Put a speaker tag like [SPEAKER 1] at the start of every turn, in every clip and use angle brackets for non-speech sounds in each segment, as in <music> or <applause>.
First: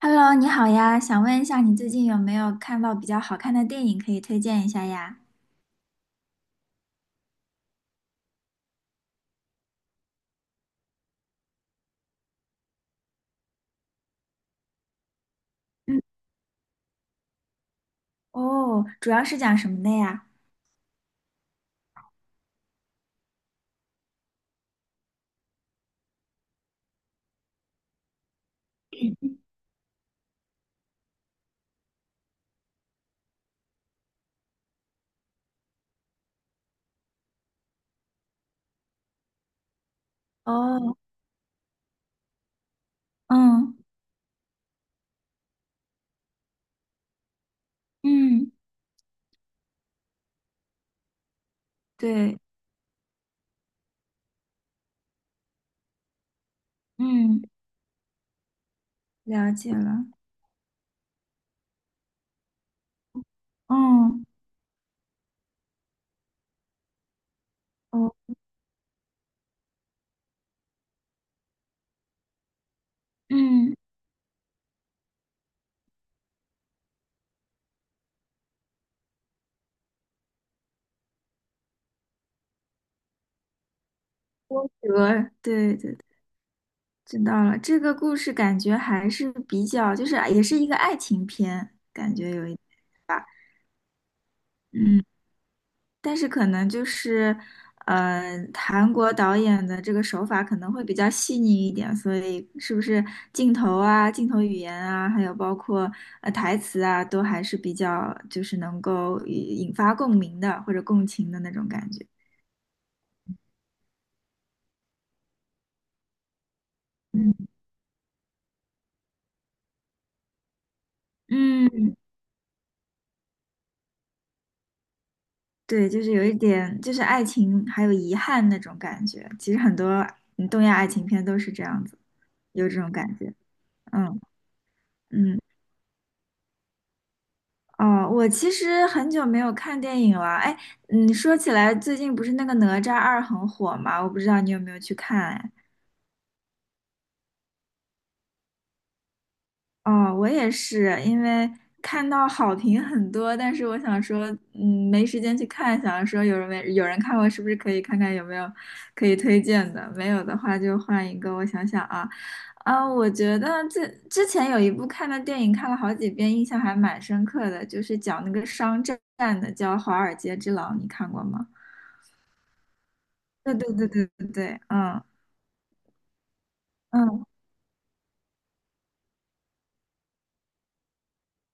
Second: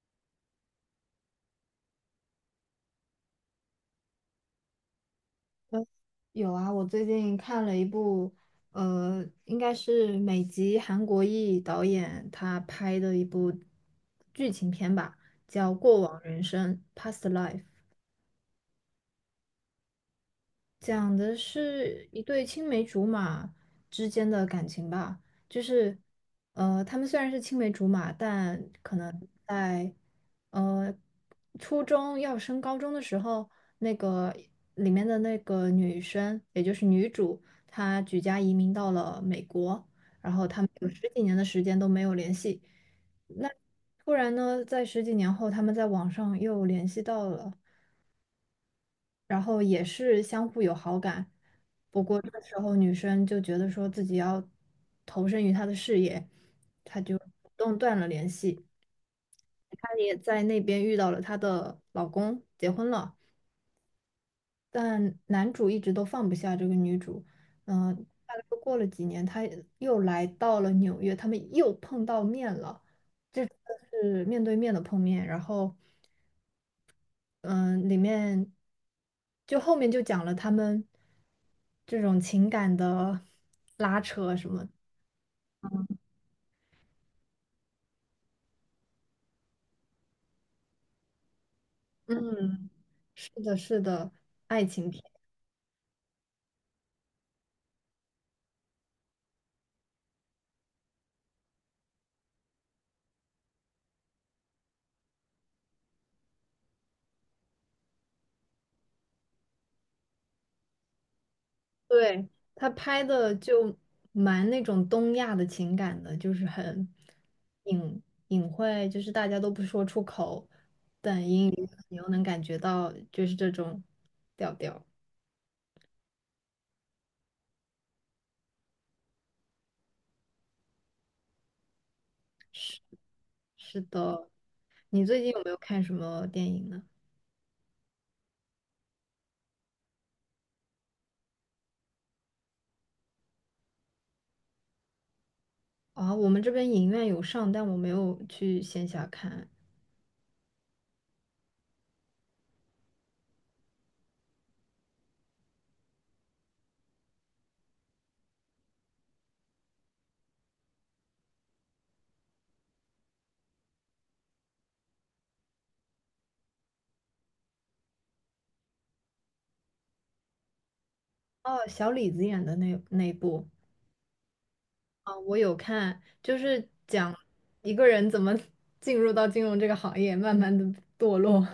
[SPEAKER 1] Hello，你好呀，想问一下你最近有没有看到比较好看的电影可以推荐一下呀？
[SPEAKER 2] 有啊，我最近看了一部，应该是美籍韩国裔导演他拍的一部剧情片吧，叫《过
[SPEAKER 1] 嗯。
[SPEAKER 2] 往人生》（Past Life）。
[SPEAKER 1] 哦，主要是讲什么的呀？
[SPEAKER 2] 讲的是一对青梅竹马之间的感情吧，就是，他们虽然是青梅竹马，但可能在，呃，初中要升高中的时候，那个里面的那个女生，也就是女主，她举家移民到了美国，然后他们有
[SPEAKER 1] 哦，
[SPEAKER 2] 十几年的时间都没有联系，那
[SPEAKER 1] 嗯
[SPEAKER 2] 突然呢，在十几年后，他们在网上又联系到了。
[SPEAKER 1] 嗯，
[SPEAKER 2] 然后也是相互有好感。不过这
[SPEAKER 1] 对。
[SPEAKER 2] 个时候女生就觉得说自己要投身于他的事业，她就
[SPEAKER 1] 嗯，
[SPEAKER 2] 主动断了联系。
[SPEAKER 1] 了解
[SPEAKER 2] 她
[SPEAKER 1] 了。
[SPEAKER 2] 也在那边遇到了她的老公，结婚了，
[SPEAKER 1] 嗯。
[SPEAKER 2] 但男主一直都放不下这个女主。嗯、
[SPEAKER 1] 哦。
[SPEAKER 2] 大概过了几年，他又来到了纽约，他们又碰到面了。这次
[SPEAKER 1] 嗯。
[SPEAKER 2] 是面对面的碰面，然后。嗯，里面就后面就讲了他们这种情感的拉扯什么。
[SPEAKER 1] 波折，对对，对，知道了。这个故事感觉还是比较，就是也是一个爱情片，感觉有一，
[SPEAKER 2] 嗯，是的，是的，爱情片。
[SPEAKER 1] 嗯。但是可能就是，呃，韩国导演的这个手法可能会比较细腻一点，所以是不是镜头啊、镜头语言啊，还有包括台词啊，都还是比较就是能够引发共鸣的或者共情的那种感觉。
[SPEAKER 2] 对，他拍的就蛮那种东亚的情感的，就是很
[SPEAKER 1] 嗯。
[SPEAKER 2] 隐晦，就是大家都不说出口，但英语你
[SPEAKER 1] 嗯，
[SPEAKER 2] 又能感觉到，就是这种调调。
[SPEAKER 1] 对，就是有一点就是爱情还有遗憾那种感觉。其实很多嗯东亚爱情片都是这样子，有这
[SPEAKER 2] 是
[SPEAKER 1] 种感觉。
[SPEAKER 2] 是
[SPEAKER 1] 嗯。
[SPEAKER 2] 的，你最近
[SPEAKER 1] 嗯。
[SPEAKER 2] 有没有看什么电影呢？
[SPEAKER 1] 哦，我其实很久没有看电影了。哎，嗯，说起来，最近不是那个《哪吒二》很火吗？我不知道你有没有去看哎。
[SPEAKER 2] 啊，我们这边影院有上，但我没有去线下看。
[SPEAKER 1] 哦，我也是，因为看到好评很多，但是我想说，嗯，没时间去看，想说没有人看过，是不是可以看看有没有可以推荐的？没有的话就换一个。我想想啊。啊，我觉得这之前有一部看的电影，看了好几遍，印象还蛮深刻的，就是讲那个商战的，叫《华尔街之狼》，你看过吗？
[SPEAKER 2] 哦，小李子演的那部
[SPEAKER 1] 对对对对对对，嗯。
[SPEAKER 2] 啊，我有看，就是讲
[SPEAKER 1] 嗯。
[SPEAKER 2] 一个人怎么 <laughs> 进入到金融这个行业，慢慢的堕落。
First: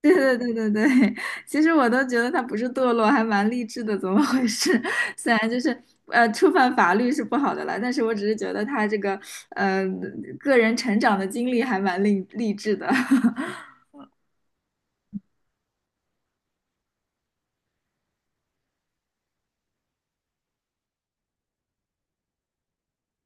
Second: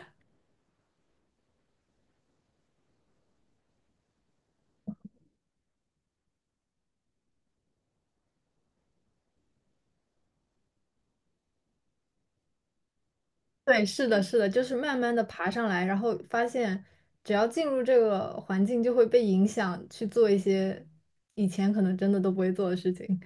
[SPEAKER 1] <laughs> 对对对对对。<laughs> 其实我都觉得他不是堕落，还蛮励志的，怎么回事？<laughs> 虽然就是触犯法律是不好的了，但是我只是觉得他这个呃个人成长的经历还蛮励志的。<laughs>
[SPEAKER 2] 对，是的，是的，就是慢慢的爬上来，然后发现只要进入这个环境，就会被影响去做一些以前可能真的都不会做的事情。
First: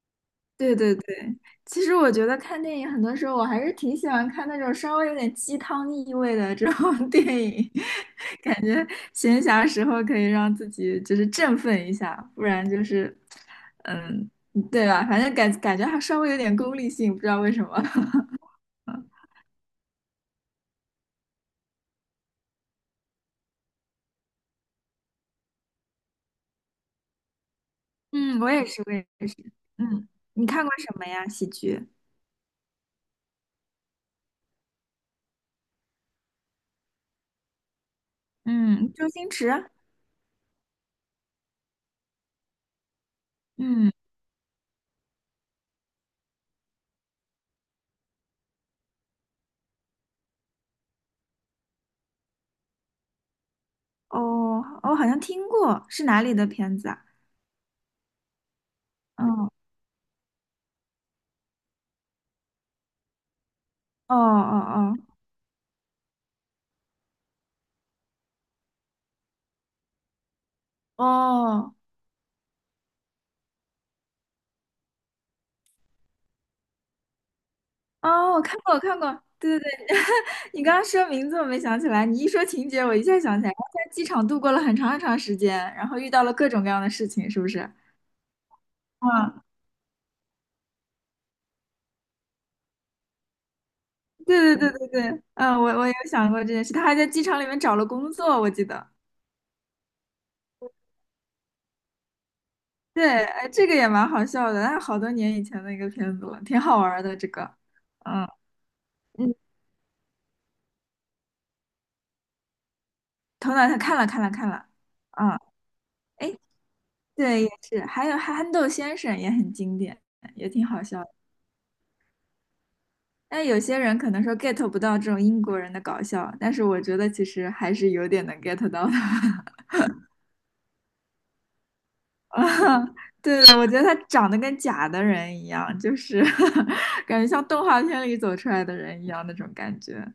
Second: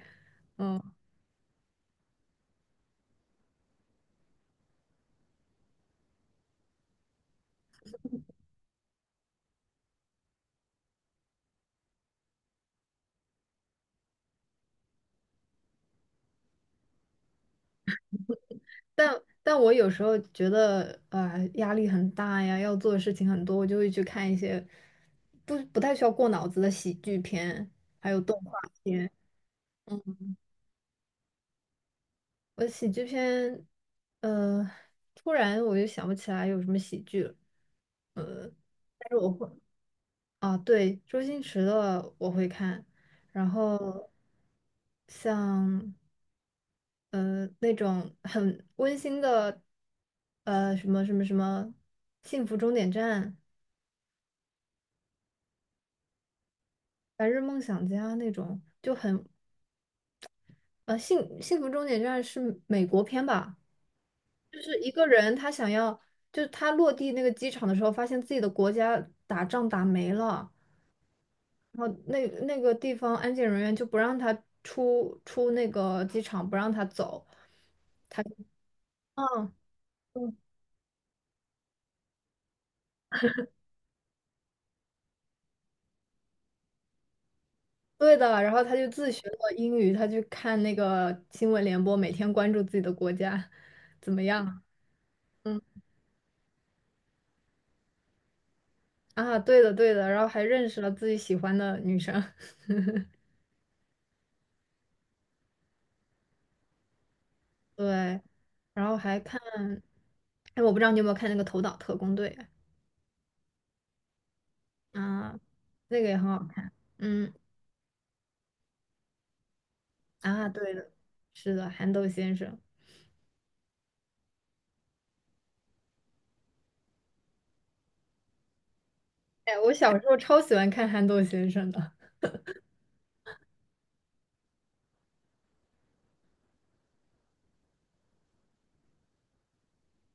[SPEAKER 1] 对对对。其实我觉得看电影很多时候我还是挺喜欢看那种稍微有点鸡汤意味的这种 <laughs> 电影，<laughs> 感觉闲暇时候可以让自己就是振奋一下，不然就是，嗯，对吧？反正感觉还稍微有点功利性，不知道为什么。<laughs>
[SPEAKER 2] 但我有时候觉得，压力很大呀，要做的事情很多，我就会去看一些不太需要过脑子的喜剧片，还有动
[SPEAKER 1] 嗯，我
[SPEAKER 2] 画
[SPEAKER 1] 也是，我也
[SPEAKER 2] 片。
[SPEAKER 1] 是。嗯，你看过什么呀？喜剧？
[SPEAKER 2] 我喜剧片，呃，突然我就想不起来有什么喜剧了，
[SPEAKER 1] 嗯，周
[SPEAKER 2] 但是我
[SPEAKER 1] 星
[SPEAKER 2] 会
[SPEAKER 1] 驰。
[SPEAKER 2] 啊，对，周星驰的我会看，然
[SPEAKER 1] 嗯。
[SPEAKER 2] 后像那种很温馨的，呃什么什么什么《幸福终点站》。
[SPEAKER 1] 哦，我好像听过，是哪里的片子啊？
[SPEAKER 2] 白日梦想家那种就很
[SPEAKER 1] 哦
[SPEAKER 2] 幸福终点站是美国片吧？
[SPEAKER 1] 哦
[SPEAKER 2] 就是一
[SPEAKER 1] 哦
[SPEAKER 2] 个人他想要，就是他落地那个机场的时候，发现自己的国家打仗打没了，
[SPEAKER 1] 哦。哦。
[SPEAKER 2] 然后那那个地方安检人员就不让他出那个机场，不让他走。
[SPEAKER 1] 哦，我看过，我看过。
[SPEAKER 2] 嗯
[SPEAKER 1] 对对对。
[SPEAKER 2] 嗯，
[SPEAKER 1] 你刚刚说名字我没想起来，你一说情节我一下想起来，他在机场度过了很长很长时间，然后遇到了各种各样的事情，是不是？
[SPEAKER 2] 对的。然后他就自学
[SPEAKER 1] 嗯，
[SPEAKER 2] 了英语，他去看那个新闻联播，每天关注自己的国家怎么
[SPEAKER 1] 对
[SPEAKER 2] 样。
[SPEAKER 1] 对对对对。嗯，
[SPEAKER 2] 嗯
[SPEAKER 1] 我有想过这件事，他还在机场里面找了工作，我记得。
[SPEAKER 2] 啊，对的对的，然后还认识了自己喜欢的女生。<laughs>
[SPEAKER 1] 对，哎，这个也蛮好笑的，那好多年以前的一个片子了，挺好玩儿的这个。
[SPEAKER 2] 对，
[SPEAKER 1] 嗯。
[SPEAKER 2] 然后还
[SPEAKER 1] 嗯，
[SPEAKER 2] 看，哎，我不知道你有没有看那个《头脑特工队》
[SPEAKER 1] 头脑他看了，啊。
[SPEAKER 2] 啊，那个也很
[SPEAKER 1] 哎，
[SPEAKER 2] 好看。嗯
[SPEAKER 1] 对，也是，还有憨豆先生也很经典，
[SPEAKER 2] 啊，
[SPEAKER 1] 也挺
[SPEAKER 2] 对
[SPEAKER 1] 好
[SPEAKER 2] 的，
[SPEAKER 1] 笑的。
[SPEAKER 2] 是的，憨豆先生。
[SPEAKER 1] 但有些人可能说 get 不到这种英国人的搞笑，但是我觉得其实还是有点能 get 到的。
[SPEAKER 2] 哎，我小时候超喜欢看憨豆先生的。
[SPEAKER 1] <laughs> 对的，我觉得他长得跟假的人一样，就是 <laughs> 感觉像动画片里走出来的人一样那种感觉。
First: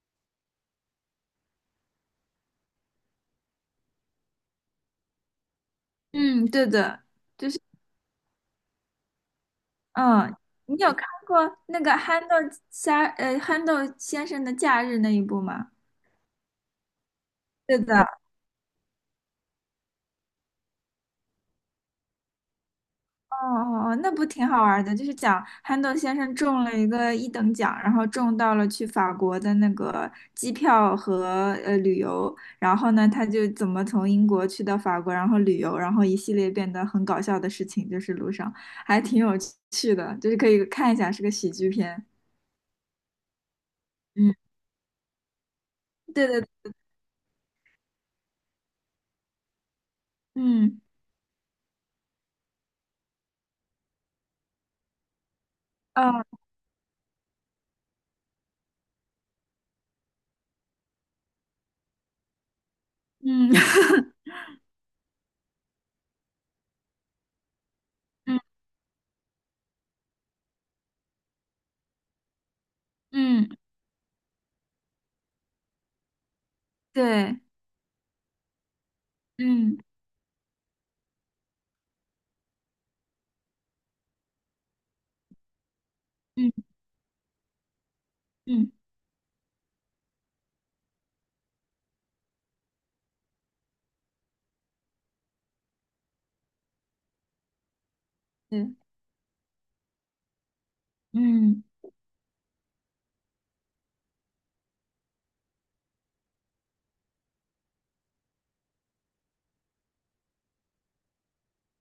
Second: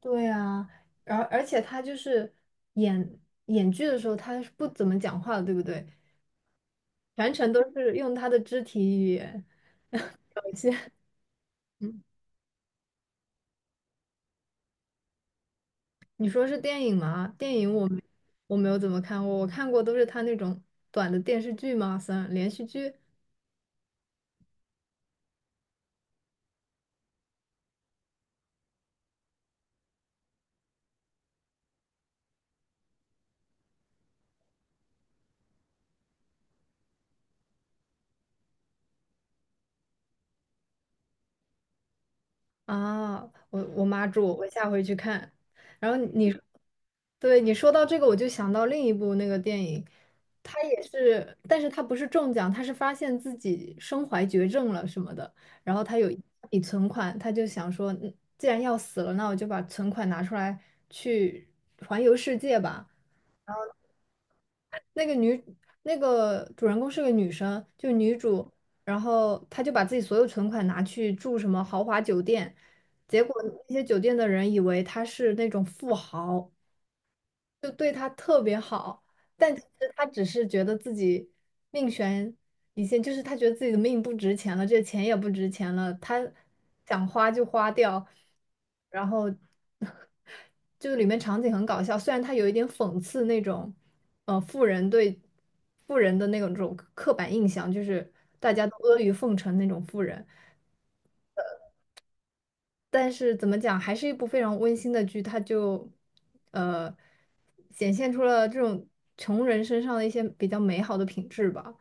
[SPEAKER 2] 对啊，然后而且他就是演演剧的时候，他是不怎么讲话的，对不对？
[SPEAKER 1] 嗯，对的，
[SPEAKER 2] 全
[SPEAKER 1] 就
[SPEAKER 2] 程
[SPEAKER 1] 是
[SPEAKER 2] 都是用他的肢体语言
[SPEAKER 1] 嗯。
[SPEAKER 2] 表
[SPEAKER 1] 你
[SPEAKER 2] 现。
[SPEAKER 1] 有看过那个
[SPEAKER 2] 嗯，
[SPEAKER 1] 憨豆先生的假日那一部吗？
[SPEAKER 2] 你说是电影吗？电影
[SPEAKER 1] 对的。
[SPEAKER 2] 我没有怎么看过，我看过都是他那种短的电视剧嘛，算连续剧。
[SPEAKER 1] 哦哦哦，那不挺好玩儿的？就是讲憨豆先生中了一个一等奖，然后中到了去法国的那个机票和旅游，然后呢，他就怎么从英国去到法国，然后旅游，然后一系列变得很搞笑的事情，就是路上还挺有趣的，就是可以看一下，是个喜剧片。
[SPEAKER 2] 啊，我我妈住，
[SPEAKER 1] 嗯，
[SPEAKER 2] 我下回去看。然后
[SPEAKER 1] 对
[SPEAKER 2] 你，
[SPEAKER 1] 对。
[SPEAKER 2] 对你说到这个，我就想到另一部那个电影，它
[SPEAKER 1] 嗯。
[SPEAKER 2] 也是，但是它不是中奖，它是发现自己身怀绝症了什么的，然后他有一
[SPEAKER 1] 哦。
[SPEAKER 2] 笔存款，他就想说，嗯既然要死了，那我就把存款拿出来去环游世界吧。
[SPEAKER 1] 嗯。 <laughs>
[SPEAKER 2] 那个女那个主人公是个女生，就女
[SPEAKER 1] 嗯。
[SPEAKER 2] 主，然后她就把自己所有存款拿去住什么豪华酒店，结果
[SPEAKER 1] 嗯，
[SPEAKER 2] 那些酒店的人以为她是那种富豪，
[SPEAKER 1] 对。
[SPEAKER 2] 就对他特别好，但其
[SPEAKER 1] 嗯。
[SPEAKER 2] 实他只是觉得自己命悬一线，就是他觉得自己的命不值钱了，这钱也不值钱了，他
[SPEAKER 1] 嗯。
[SPEAKER 2] 想花就花掉，
[SPEAKER 1] 嗯，
[SPEAKER 2] 然后 <laughs> 就里面场景很搞笑，虽然他有一点讽刺那种，富人对富人的那种刻板印象，就是大家
[SPEAKER 1] 对。
[SPEAKER 2] 都阿谀奉承那种富人，
[SPEAKER 1] 嗯，
[SPEAKER 2] 但是怎么讲，还是一部非常温馨的剧，它就呃显现出了这种穷人身上的一些比较美好的品质吧。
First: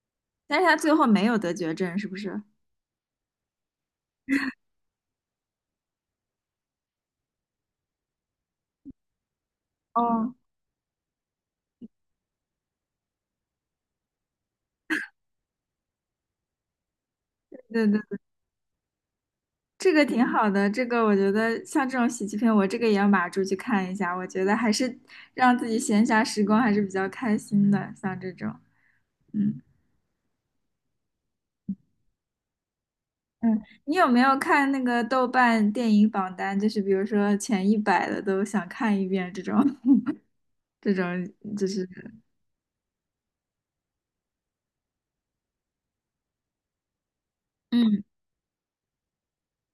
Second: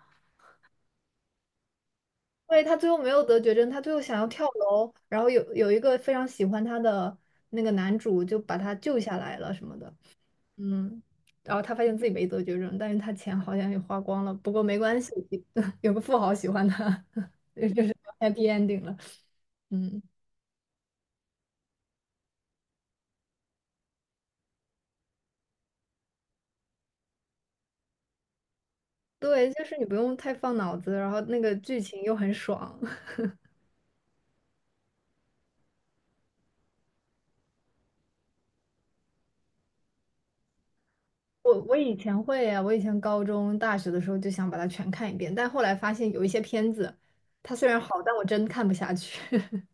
[SPEAKER 1] 但是他最后没有得绝症，是不是？
[SPEAKER 2] 因为他最后没有得绝症，他最后想要跳楼，然后有一个非常喜欢他的那个男主就把他救下来了什么的，
[SPEAKER 1] 哦。
[SPEAKER 2] 嗯，然后他发现自己没得绝症，但是他钱好像也花光了，不过没关系，<laughs> 有个富豪喜欢他，<laughs> 就
[SPEAKER 1] 对
[SPEAKER 2] 是
[SPEAKER 1] 对，
[SPEAKER 2] happy ending 了，
[SPEAKER 1] 这
[SPEAKER 2] 嗯。
[SPEAKER 1] 个挺好的，这个我觉得像这种喜剧片，我这个也要码住去看一下。我觉得还是让自己闲暇时光还是比较开心的，像这种，
[SPEAKER 2] 对，
[SPEAKER 1] 嗯。
[SPEAKER 2] 就是你不用太放脑子，然后那个剧情又很爽。<laughs>
[SPEAKER 1] 嗯。你有没有看那个豆瓣电影榜单？就是比如说前一百的都想看一遍这种，<laughs> 这种
[SPEAKER 2] 我
[SPEAKER 1] 就
[SPEAKER 2] 我
[SPEAKER 1] 是，
[SPEAKER 2] 以前会呀，我以前高中、大学的时候就想把它全看一遍，但后来发现有一些片子，它虽然好，
[SPEAKER 1] 嗯，
[SPEAKER 2] 但我真看不下去 <laughs>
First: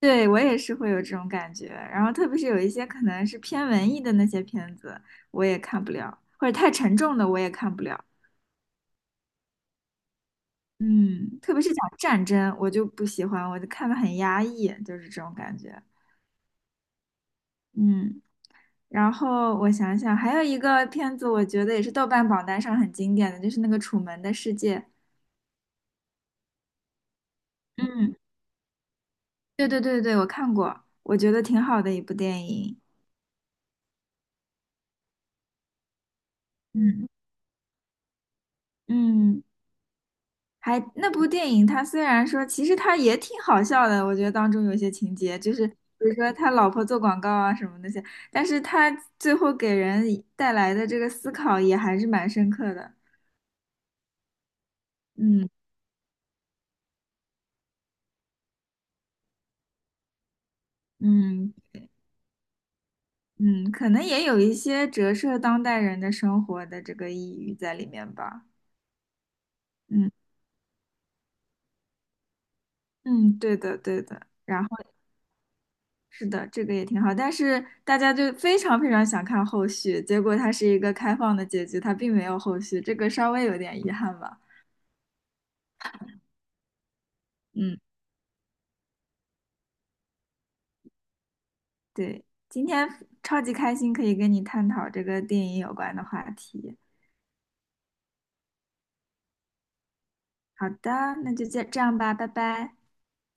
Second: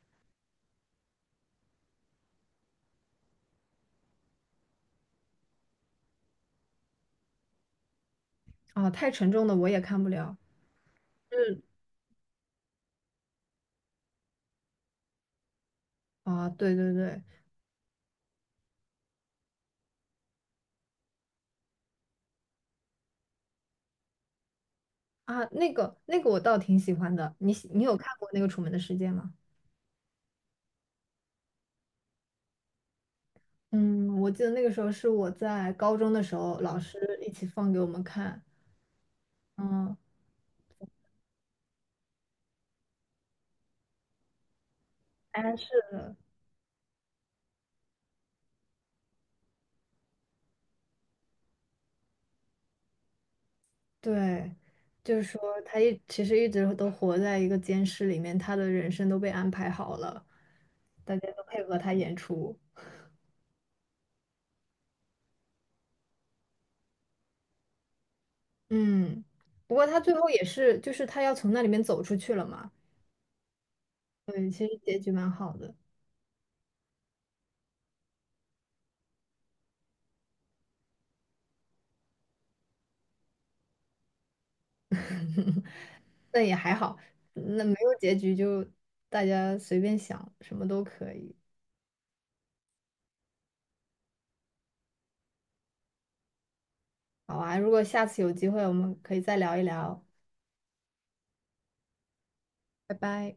[SPEAKER 1] 对，我也是会有这种感觉。然后特别是有一些可能是偏文艺的那些片子，我也看不了，或者太沉重的我也看不了。
[SPEAKER 2] 啊，太沉重的我也看不了。
[SPEAKER 1] 嗯，特
[SPEAKER 2] 嗯，
[SPEAKER 1] 别是讲战争，我就不喜欢，我就看的很压抑，就是这种感觉。
[SPEAKER 2] 啊，对对对，
[SPEAKER 1] 嗯。然后我想想，还有一个片子，我觉得也是豆瓣榜单上很经典的，就是那个《楚门的世界》。
[SPEAKER 2] 啊，那个我倒挺喜欢的，你有
[SPEAKER 1] 嗯，
[SPEAKER 2] 看过那个《楚门的世界》吗？
[SPEAKER 1] 对对对对，我看过，我觉得挺好的一部电影。
[SPEAKER 2] 嗯，我记得那个时候是我在高中的时候，老师
[SPEAKER 1] 嗯。
[SPEAKER 2] 一起放给我们看。
[SPEAKER 1] 嗯，
[SPEAKER 2] 嗯，
[SPEAKER 1] 还那部电影，它虽然说其实它也挺好笑的，我觉得当中有些情节，就
[SPEAKER 2] 哎，
[SPEAKER 1] 是比如
[SPEAKER 2] 是。
[SPEAKER 1] 说他老婆做广告啊什么那些，但是他最后给人带来的这个思考也还是蛮深刻的。
[SPEAKER 2] 对，就是说
[SPEAKER 1] 嗯。
[SPEAKER 2] 其实一直都活在一个监视里面，他的人生都被安排好了，大家都
[SPEAKER 1] 嗯。
[SPEAKER 2] 配合他演出。
[SPEAKER 1] 嗯，可能也有一些折射当代人的生活的这个抑郁在里面吧。
[SPEAKER 2] 嗯，不过他
[SPEAKER 1] 嗯。
[SPEAKER 2] 最后也是，就是他要从那里面走出去了嘛。
[SPEAKER 1] 嗯，对的对的。
[SPEAKER 2] 嗯，
[SPEAKER 1] 然
[SPEAKER 2] 其
[SPEAKER 1] 后
[SPEAKER 2] 实结局蛮好的，
[SPEAKER 1] 是的，这个也挺好，但是大家就非常非常想看后续，结果它是一个开放的结局，它并没有后续，这个稍微有点遗憾吧。
[SPEAKER 2] 但也还好，那没
[SPEAKER 1] 嗯，
[SPEAKER 2] 有结局就大家随便想，什么都可以。
[SPEAKER 1] 对。今天超级开心，可以跟你探讨这个电影有关的话题。
[SPEAKER 2] 好啊，如果下次有机会，我们可以再聊一聊。
[SPEAKER 1] 好的，那就这样吧，拜拜。
[SPEAKER 2] 拜拜。